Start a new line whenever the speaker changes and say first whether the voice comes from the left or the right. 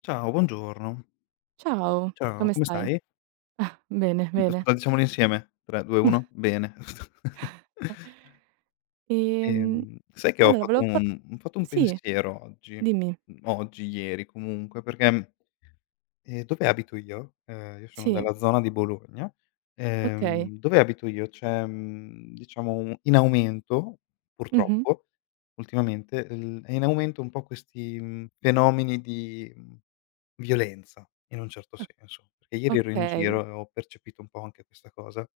left: Ciao, buongiorno.
right: Ciao,
left: Ciao,
right: come
left: come
right: stai?
left: stai?
right: Ah, bene,
left: Mhmm,
right: bene.
left: Aspetta, diciamolo insieme. 3, 2, 1. Bene.
right: Ehm,
left: Sai che
right: allora volevo par
left: ho fatto un
right: Sì,
left: pensiero oggi,
right: dimmi.
left: oggi, ieri comunque, perché, dove abito io sono
right: Sì,
left: della zona di Bologna,
right: okay.
left: dove abito io c'è, diciamo, un in aumento,
right: Mh-mh.
left: purtroppo, ultimamente, l è in aumento un po' questi, fenomeni di, mhmm violenza, in un certo
right: O
left: senso, perché ieri ero in
right: okay.
left: giro e ho percepito un po' anche questa cosa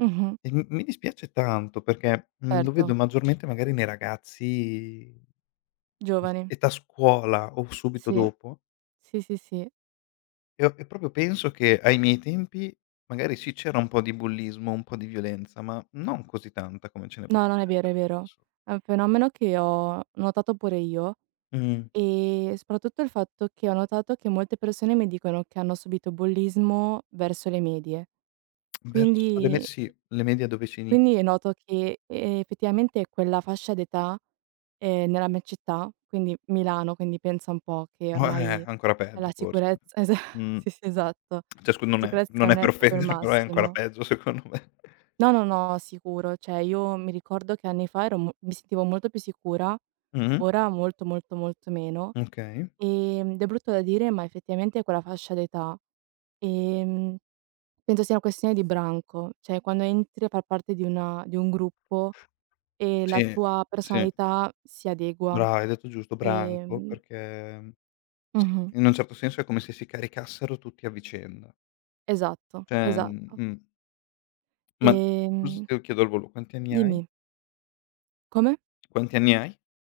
right: Mh-mh.
left: e m mi dispiace tanto perché, lo
right: Certo,
left: vedo maggiormente magari nei ragazzi, non so,
right: giovani.
left: età scuola o subito
right: Sì,
left: dopo
right: sì, sì, sì.
left: e proprio penso che ai miei tempi magari sì, c'era un po' di bullismo, un po' di violenza, ma non così tanta come ce ne
right: No, non
left: potrebbe
right: è vero, è
left: essere
right: vero.
left: adesso.
right: È un fenomeno che ho notato pure io,
left: Mh,
right: e soprattutto il fatto che ho notato che molte persone mi dicono che hanno subito bullismo verso le medie.
left: verso le me
right: Quindi
left: sì, le medie dove si
right: quindi
left: inizia.
right: noto che effettivamente quella fascia d'età. Nella mia città, quindi Milano, quindi pensa un po' che ormai
left: Ancora peggio
right: la
left: forse.
right: sicurezza esa
left: Mh.
right: sì, sì, esatto.
left: Cioè scu non è
right: Sicurezza non è
left: per
right: proprio il
left: offendere, però è ancora
right: massimo.
left: peggio secondo me.
right: No, no, no, sicuro. Cioè io mi ricordo che anni fa ero mo mi sentivo molto più sicura,
left: Mh-mh.
right: ora molto, molto, molto meno.
left: Okay.
right: Ed è brutto da dire, ma effettivamente è quella fascia d'età. ehm, Penso sia una questione di branco, cioè quando entri a far parte di una di un gruppo e la
left: Sì,
right: tua
left: sì.
right: personalità si adegua.
left: Brava, hai detto giusto, branco,
right: ehm
left: perché, sì,
right: Mh-mh.
left: in un certo senso è come se si caricassero tutti a vicenda.
right: Esatto,
left: Cioè,
right: esatto.
left: ma scusa se
right: Ehm
left: te lo chiedo al volo, quanti anni hai?
right: Dimmi. Come?
left: Quanti anni hai?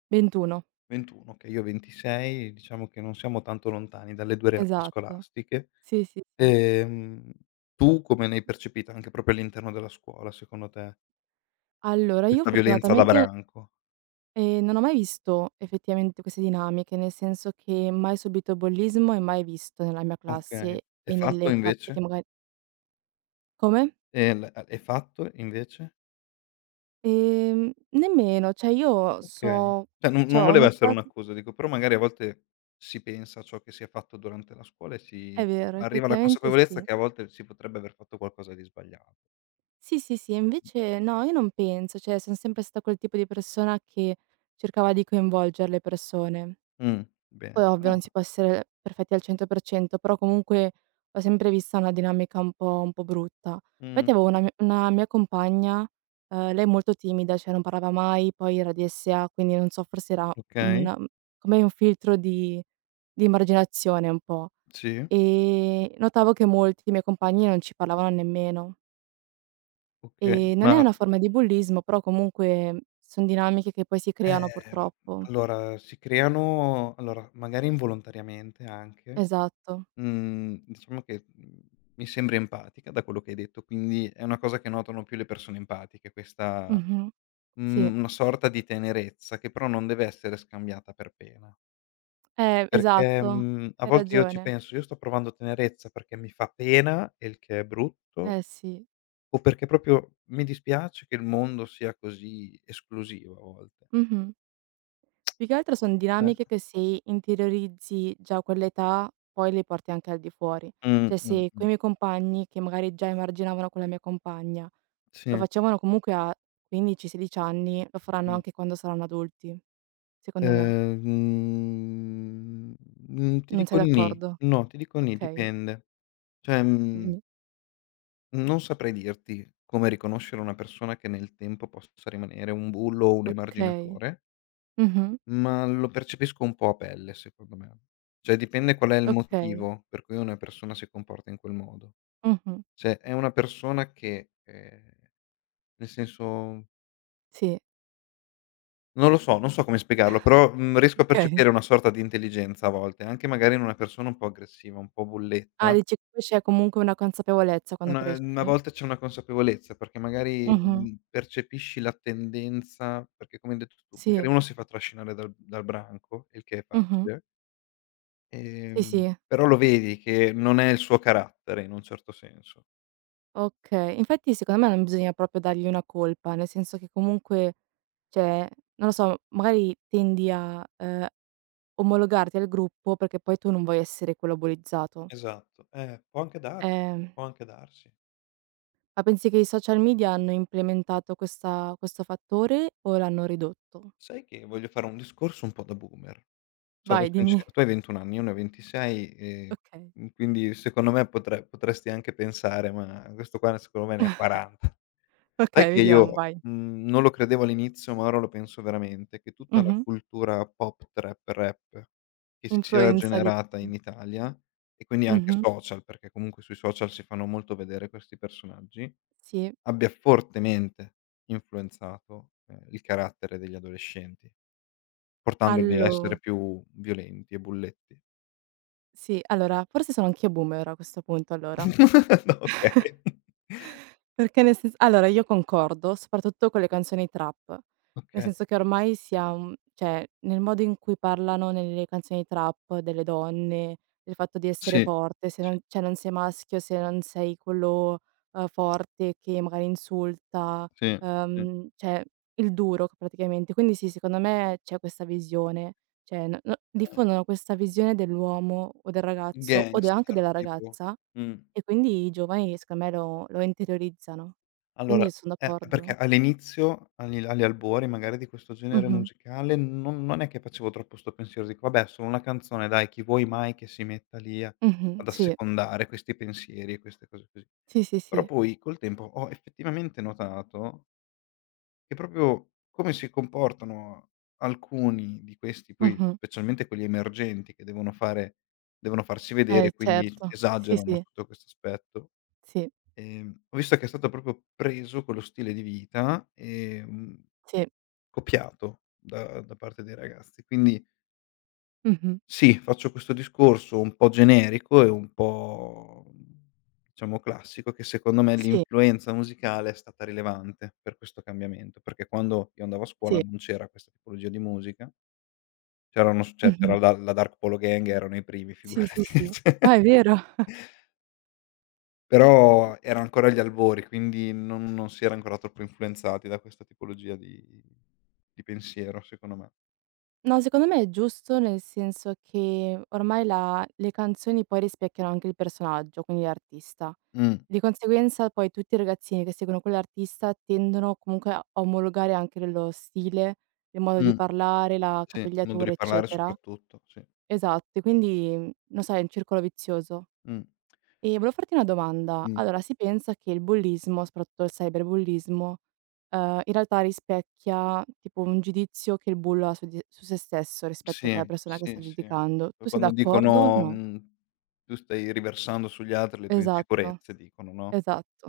right: 21,
left: 21, okay, io ho 26, diciamo che non siamo tanto lontani dalle 2 realtà
right: esatto.
left: scolastiche.
right: Sì, sì, sì.
left: Ehm, Tu come l'hai percepita anche proprio all'interno della scuola secondo te,
right: Allora io
left: questa violenza da
right: fortunatamente,
left: branco?
right: non ho mai visto effettivamente queste dinamiche, nel senso che mai subito bullismo e mai visto nella mia
left: Okay.
right: classe
left: E
right: e
left: fatto
right: nelle classi che
left: invece?
right: magari, come?
left: E l a e fatto invece?
right: Nemmeno, cioè io
left: Okay.
right: so
left: Cioè non
right: cioè
left: non
right: ho
left: voleva essere
right: nota
left: un'accusa, dico, però magari a volte si pensa a ciò che si è fatto durante la scuola e si
right: è vero,
left: arriva alla
right: effettivamente
left: consapevolezza
right: sì.
left: che a volte si potrebbe aver fatto qualcosa di sbagliato.
right: Sì, sì, sì, e invece no, io non penso, cioè son sempre stata quel tipo di persona che cercava di coinvolgere le persone.
left: Mh,
right: Poi
left: bene,
right: ovvio non
left: brava.
right: si può essere perfetti al 100%, però comunque ho sempre vista una dinamica un po' brutta.
left: Mh,
right: Infatti avevo una mia compagna, lei è molto timida, cioè non parlava mai, poi era DSA, quindi non so, forse era
left: okay,
right: un come un filtro di emarginazione un po'.
left: sì,
right: Notavo che molti miei compagni non ci parlavano nemmeno.
left: okay.
right: Non è
left: Ma,
right: una forma di bullismo, però comunque son dinamiche che poi si creano
left: ehm,
right: purtroppo.
left: allora si creano, allora magari involontariamente anche.
right: Esatto.
left: Diciamo che, mi sembri empatica da quello che hai detto, quindi è una cosa che notano più le persone empatiche, questa,
right: Mh-mh. Sì.
left: una sorta di tenerezza che però non deve essere scambiata per pena. Perché,
right: Esatto.
left: a
right: Hai
left: volte io ci
right: ragione.
left: penso: "Io sto provando tenerezza perché mi fa pena e il che è brutto,
right: Eh sì.
left: o perché proprio mi dispiace che il mondo sia così esclusivo a volte."
right: Mh-mh. Più che altro son
left: Eh.
right: dinamiche che se interiorizzi già a quell'età, poi le porti anche al di fuori.
left: Mh,
right: Cioè
left: mh,
right: se
left: mh.
right: coi miei compagni, che magari già emarginavano con la mia compagna, lo
left: Sì.
right: facevano comunque a 15, 16 anni, lo faranno
left: Mh.
right: anche quando saranno adulti, secondo me.
left: Ehm, Ti
right: Non
left: dico
right: sei
left: nì.
right: d'accordo?
left: No, ti dico nì,
right: Okay,
left: dipende. Cioè,
right: dimmi.
left: non saprei dirti come riconoscere una persona che nel tempo possa rimanere un bullo o un
right: Okay.
left: emarginatore,
right: Mh-mh.
left: ma lo percepisco un po' a pelle secondo me. Cioè dipende qual è il
right: Okay.
left: motivo per cui una persona si comporta in quel modo.
right: Mh-mh.
left: Se è una persona che, nel senso,
right: Sì.
left: non lo so, non so come spiegarlo, però, riesco a
right: Okay.
left: percepire una sorta di intelligenza a volte, anche magari in una persona un po' aggressiva, un po'
right: Ah,
left: bulletta.
right: dici che poi c'è comunque una consapevolezza quando
left: Una, a
right: cresci?
left: volte c'è una consapevolezza, perché magari,
right: Mh-mh.
left: percepisci la tendenza perché, come hai detto tu, magari
right: Sì.
left: uno si fa trascinare dal branco, il che è
right: Mh-mh.
left: facile,
right: Sì,
left: ehm,
right: sì.
left: però lo vedi che non è il suo carattere in un certo senso.
right: Okay. Infatti secondo me non bisogna proprio dargli una colpa, nel senso che comunque, cioè, non lo so, magari tendi a omologarti al gruppo, perché poi tu non vuoi essere quello bullizzato.
left: Esatto, può anche darsi,
right: Ehm,
left: può anche darsi.
right: ma pensi che i social media hanno implementato questa questo fattore o l'hanno ridotto?
left: Sai che voglio fare un discorso un po' da boomer. Sarò
right: Vai,
left: sincer
right: dimmi.
left: Tu hai 21 anni, io ne ho 26,
right: Okay.
left: quindi secondo me potresti anche pensare: "Ma questo qua secondo me ne ha 40". Sai
right: Okay,
left: che
right: vediamo,
left: io,
right: vai.
left: non lo credevo all'inizio, ma ora lo penso veramente, che tutta la
right: Mh-mh.
left: cultura pop, trap, rap che si sia
right: Influenza di.
left: generata in Italia, e quindi anche
right: Mh-mh.
left: social, perché comunque sui social si fanno molto vedere questi personaggi,
right: Sì.
left: abbia fortemente influenzato, il carattere degli adolescenti, portandoli a
right: Allo
left: essere più violenti e bulletti.
right: Sì, allora, forse sono anch'io boomer a questo punto, allora.
left: Okay.
right: Perché nel sens allora io concordo, soprattutto con le canzoni trap, nel
left: Okay.
right: senso che ormai siam cioè nel modo in cui parlano nelle canzoni trap delle donne, del fatto di essere
left: Sì.
right: forte, se
left: Sì,
right: non cioè non sei maschio, se non sei quello, forte che magari insulta,
left: sì, sì.
right: cioè il duro c praticamente. Quindi sì, secondo me c'è questa visione, cioè n no
left: Eh.
right: diffondono questa visione dell'uomo o del ragazzo o de anche
left: Gangster
right: della
left: tipo.
right: ragazza,
left: Mh.
right: e quindi i giovani secondo me lo interiorizzano.
left: Allora,
right: Quindi son
left: perché
right: d'accordo.
left: all'inizio, agli albori magari di questo genere
right: Mh-mh.
left: musicale, non non è che facevo troppo 'sto pensiero, dico: "Vabbè, solo una canzone dai, chi vuoi mai che si metta lì a
right: Mh-mh.
left: ad
right: Sì.
left: assecondare questi pensieri e queste cose così."
right: Sì, sì,
left: Però
right: sì.
left: poi col tempo ho effettivamente notato. E proprio come si comportano alcuni di questi, poi
right: Mh-mh.
left: specialmente quelli emergenti che devono farsi vedere, quindi
right: Certo. Sì,
left: esagerano
right: sì.
left: sotto questo aspetto.
right: Sì,
left: Ho visto che è stato proprio preso quello stile di vita e,
right: sì.
left: copiato da parte dei ragazzi, quindi
right: Mh-mh.
left: sì, faccio questo discorso un po' generico e un po', diciamo, classico, che secondo me
right: Sì,
left: l'influenza musicale è stata rilevante per questo cambiamento, perché quando io andavo a scuola
right: sì.
left: non c'era questa tipologia di musica, c'erano s cioè
right: Mh-mh.
left: c'era la Dark Polo Gang, erano i primi
right: Sì, sì,
left: figurati,
right: sì.
left: cioè
right: Ah, è vero.
left: però era ancora agli albori, quindi non non si era ancora troppo influenzati da questa tipologia di pensiero secondo me.
right: No, secondo me è giusto, nel senso che ormai la le canzoni poi rispecchiano anche il personaggio, quindi l'artista.
left: Mh,
right: Di conseguenza poi tutti i ragazzini che seguono quell'artista tendono comunque a omologare anche il lo stile, il modo di
left: mh.
right: parlare, la
left: Sì, modo
right: capigliatura,
left: di parlare
right: eccetera.
left: soprattutto, sì.
right: Esatto, e quindi, non so, è un circolo vizioso.
left: Mh,
right: E volevo farti una domanda:
left: mh.
right: allora, si pensa che il bullismo, soprattutto il cyberbullismo, in realtà rispecchia tipo un giudizio che il bullo ha su se stesso rispetto che alla
left: Sì,
right: persona che
left: sì,
right: sta
left: sì.
right: giudicando.
left: Poi
right: Tu sei
left: quando
right: d'accordo o
left: dicono,
right: no?
left: mhmm: "Tu stai riversando sugli altri le tue
right: Esatto,
left: insicurezze", dicono, no.
right: esatto.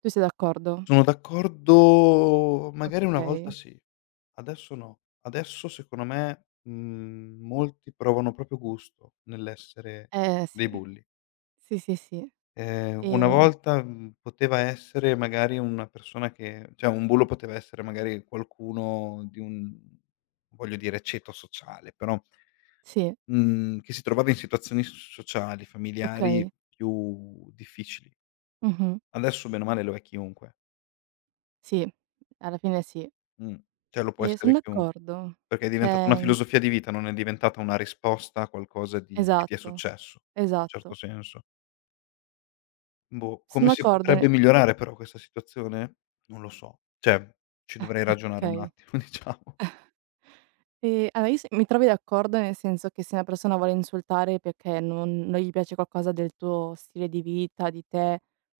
right: Tu sei d'accordo?
left: Sono d'accordo magari una volta
right: Okay.
left: sì, adesso no. Adesso secondo me, molti provano proprio gusto nell'essere
right: Eh
left: dei
right: sì,
left: bulli.
right: sì, sì, sì.
left: Una
right: Ehm,
left: volta, poteva essere magari una persona che, cioè, un bullo poteva essere magari qualcuno di un, voglio dire, ceto sociale, però,
right: sì,
left: Mhmm, che si trovava in situazioni s sociali, familiari
right: okay.
left: più difficili.
right: Mh-mh.
left: Adesso bene o male lo è chiunque.
right: Sì, alla fine sì.
left: Mh. Cioè lo può
right: E
left: essere
right: son
left: chiun
right: d'accordo.
left: perché è diventata una
right: Cioè
left: filosofia di vita, non è diventata una risposta a qualcosa di che ti è
right: esatto,
left: successo, in certo
right: esatto.
left: senso. Boh,
right: Son
left: come si
right: d'accordo
left: potrebbe
right: ne
left: migliorare però questa situazione? Non lo so. Cioè, ci dovrei ragionare un
right: Okay.
left: attimo diciamo.
right: Allora io s mi trovi d'accordo nel senso che se una persona vuole insultare perché non gli piace qualcosa del tuo stile di vita, di te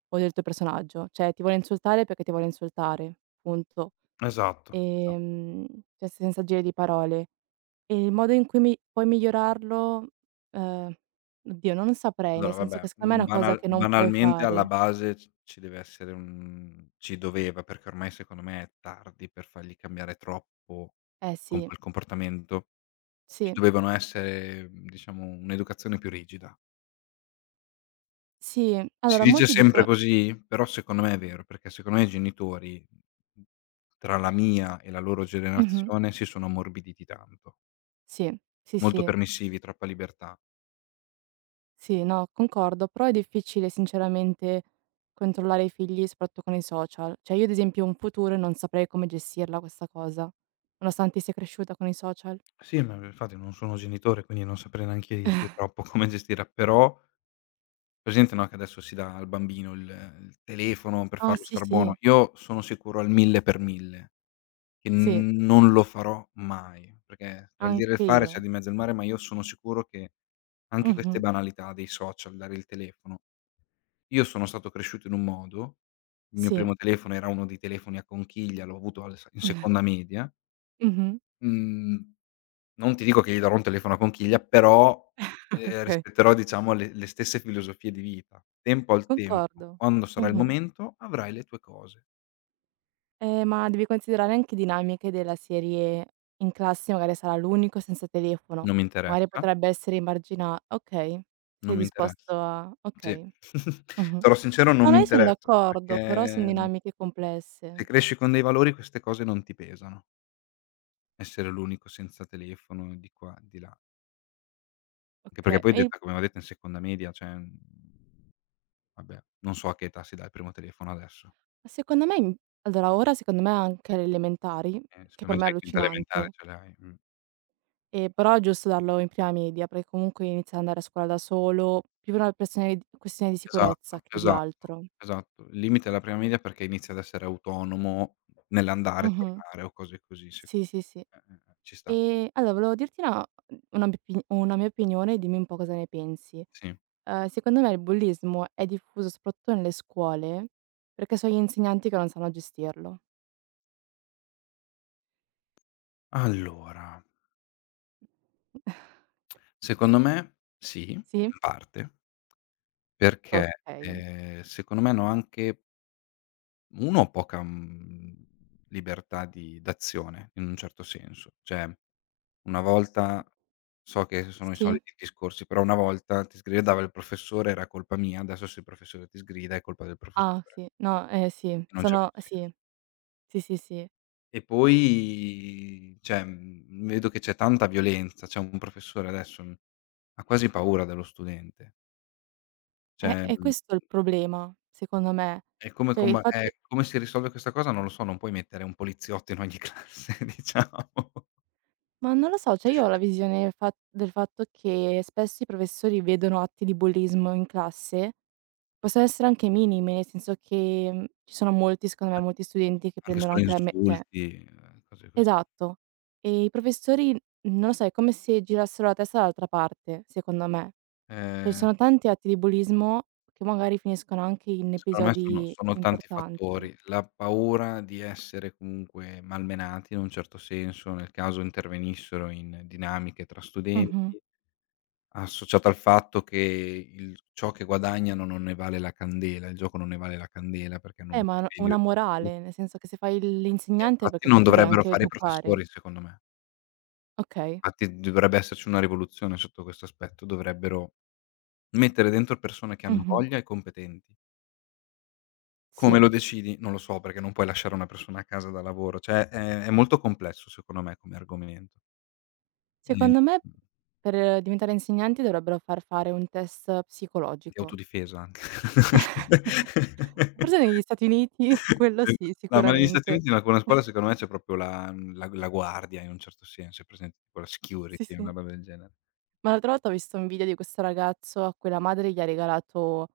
right: o del tuo personaggio, cioè ti vuole insultare perché ti vuole insultare, punto.
left: Esatto, esatto.
right: Ehm, cioè senza giri di parole. E il modo in cui mi puoi migliorarlo, ehm, oddio non saprei,
left: Allora,
right: nel senso che
left: vabbè,
right: secondo me è una cosa che non puoi
left: banalmente alla
right: fare.
left: base c ci deve essere un, ci doveva, perché ormai secondo me è tardi per fargli cambiare troppo
right: Eh
left: con
right: sì,
left: quel comportamento. Ci
right: sì,
left: dovevano essere, diciamo, un'educazione più rigida.
right: sì.
left: Si
right: Allora
left: dice
right: molti
left: sempre
right: dico
left: così, però secondo me è vero, perché secondo me i genitori, tra la mia e la loro
right: Mh-mh,
left: generazione, si sono ammorbiditi tanto.
right: sì, sì,
left: Molto
right: sì,
left: permissivi, troppa libertà.
right: sì, no, concordo, però è difficile sinceramente controllare i figli, soprattutto con i social. Cioè io ad esempio in futuro non saprei come gestirla questa cosa, nonostante sia cresciuta con i social.
left: Sì, ma infatti non sono genitore, quindi non saprei neanche dirti troppo come gestirla, però presente, no, che adesso si dà al bambino il telefono per
right: Ah
left: farlo
right: sì,
left: star buono.
right: sì,
left: Io sono sicuro al 1000 per 1000 che
right: sì,
left: non lo farò mai, perché tra il dire e il
right: anche
left: fare c'è
right: io.
left: di mezzo il mare, ma io sono sicuro che anche queste
right: Mh-mh,
left: banalità dei social, dare il telefono, io sono stato cresciuto in un modo, il mio
right: sì.
left: primo telefono era uno dei telefoni a conchiglia, l'ho avuto al s in seconda media,
right: Mh-mh,
left: mhmm non ti dico che gli darò un telefono a conchiglia, però,
right: okay.
left: rispetterò, diciamo, le stesse filosofie di vita. Tempo al tempo,
right: Concordo.
left: quando sarà il
right: Mh-mh.
left: momento avrai le tue cose.
right: Ma devi considerare anche dinamiche della serie: in classe magari sarà l'unico senza telefono,
left: Non mi
right: magari
left: interessa,
right: potrebbe essere emargina okay,
left: non
right: sei
left: mi
right: disposto
left: interessa.
right: a
left: Sì.
right: okay. Mh-mh.
left: Sarò sincero, non
right: No,
left: mi
right: no, io son
left: interessa,
right: d'accordo, però son
left: perché,
right: dinamiche
left: se
right: complesse.
left: cresci con dei valori queste cose non ti pesano. Essere l'unico senza telefono, di qua, di là. Anche perché
right: Okay,
left: poi
right: e il
left: detta come va detta in seconda media, cioè, vabbè, non so a che età si dà il primo telefono adesso.
right: secondo me in allora ora secondo me anche alle elementari, che
left: Secondo
right: per
left: me
right: me
left: già
right: è
left: in quinta elementare
right: allucinante,
left: ce l'hai.
right: però è giusto darlo in prima media, perché comunque inizia ad andare a scuola da solo, più per una persone questione di sicurezza
left: Esatto,
right: che di
left: esatto,
right: altro.
left: esatto. Il limite è la prima media perché inizia ad essere autonomo nell'andare e
right: Mh-mh.
left: tornare o cose così, se
right: Sì, sì, sì.
left: ci sta,
right: Allora volevo dirti una mia opinione, dimmi un po' cosa ne pensi.
left: sì.
right: Secondo me il bullismo è diffuso soprattutto nelle scuole, perché sono gli insegnanti che non sanno gestirlo.
left: Allora, secondo me sì, in
right: Sì?
left: parte, perché,
right: Okay.
left: secondo me hanno anche 1 poca, libertà di d'azione in un certo senso. Cioè, una volta, so che sono i
right: Sì.
left: soliti discorsi, però una volta ti sgridava il professore, era colpa mia, adesso se il professore ti sgrida è colpa del
right: Ah,
left: professore.
right: sì. No, sì.
left: In un certo
right: Sono Sì,
left: senso.
right: sì, sì, sì.
left: E poi, cioè, vedo che c'è tanta violenza, c'è un professore adesso, ha quasi paura dello studente. Cioè,
right: È questo il problema, secondo me.
left: è
right: Cioè il fatto
left: come si risolve questa cosa non lo so, non puoi mettere un poliziotto in ogni classe, diciamo.
right: Ma non lo so, cioè io ho la visione del fatto che spesso i professori vedono atti di bullismo in classe. Possono essere anche minimi, nel senso che, ci sono molti secondo me,
left: An
right: molti studenti che
left: Anche
right: prendono
left: solo
right: anche la me cioè
left: insulti, cose così.
right: esatto. E i professori, non lo so, è come se girassero la testa dall'altra parte, secondo me. Cioè ci
left: Ehm,
right: sono tanti atti di bullismo che magari finiscono anche in
left: Secondo me sono
right: episodi
left: sono tanti
right: importanti.
left: fattori. La paura di essere comunque malmenati in un certo senso, nel caso intervenissero in dinamiche tra studenti,
right: Mh-mh.
left: associata al fatto che il, ciò che guadagnano non ne vale la candela, il gioco non ne vale la candela perché non
right: Ma n una morale, nel senso che se fai
left: e
right: l'insegnante è
left: infatti
right: perché
left: non
right: tu vuoi
left: dovrebbero
right: anche
left: fare i
right: educare.
left: professori secondo me.
right: Okay.
left: Infatti dovrebbe esserci una rivoluzione sotto questo aspetto, dovrebbero mettere dentro persone che hanno
right: Mh-mh.
left: voglia e competenti. Come
right: Sì.
left: lo decidi? Non lo so, perché non puoi lasciare una persona a casa da lavoro, cioè è molto complesso secondo me come argomento, ehm,
right: Secondo me, per diventare insegnanti dovrebbero far fare un test
left: di
right: psicologico.
left: autodifesa anche.
right: Forse negli Stati Uniti, quello sì,
left: No, ma negli Stati
right: sicuramente.
left: Uniti no, con la scuola secondo me c'è proprio la mhmm, la la guardia in un certo senso, è presente tipo la
right: Sì,
left: security, una
right: sì.
left: roba del genere.
right: Ma l'altra volta ho visto un video di questo ragazzo a cui la madre gli ha regalato,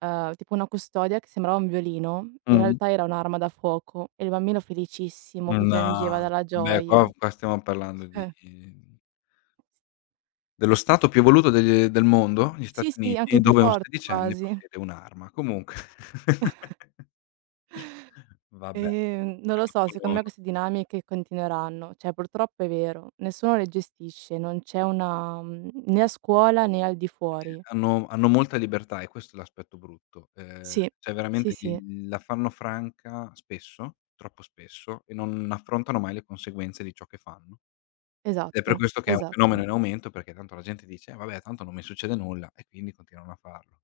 right: tipo una custodia che sembrava un violino, in
left: Mh.
right: realtà era un'arma da fuoco, e il bambino felicissimo che
left: No,
right: piangeva dalla
left: vabbè, qua
right: gioia.
left: qua stiamo parlando di
right: Cioè,
left: dello
right: s
left: stato più evoluto de del mondo, gli Stati
right: sì, sì,
left: Uniti,
right: anche più
left: dove un
right: forte
left: sedicenne
right: quasi.
left: possiede un'arma. Comunque vabbè,
right: Non
left: che
right: lo so, secondo
left: non sono
right: me queste dinamiche continueranno. Cioè, purtroppo è vero, nessuno le gestisce, non c'è né a scuola né al di fuori.
left: hanno molta libertà e questo è l'aspetto brutto.
right: Sì,
left: Cioè
right: sì,
left: veramente
right: sì.
left: gli la fanno franca spesso, troppo spesso, e non affrontano mai le conseguenze di ciò che fanno. Ed è per
right: Esatto,
left: questo che è un fenomeno
right: esatto,
left: in aumento, perché tanto la gente dice: "Eh vabbè, tanto non mi succede nulla" e quindi continuano a farlo.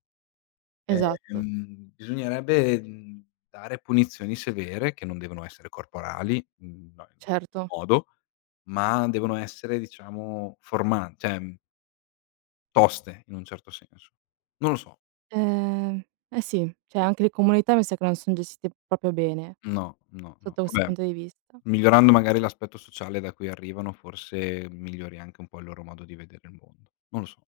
right: esatto,
left: Bisognerebbe, dare punizioni severe, che non devono essere corporali, no in alcun
right: certo.
left: modo, ma devono essere, diciamo, forman cioè, toste in un certo senso. Non lo so.
right: Ehm, eh sì, cioè anche le comunità mi sa che non son gestite proprio bene,
left: No, no, no.
right: sotto questo
left: Vabbè,
right: punto di vista.
left: migliorando magari l'aspetto sociale da cui arrivano, forse migliori anche un po' il loro modo di vedere il mondo. Non lo so.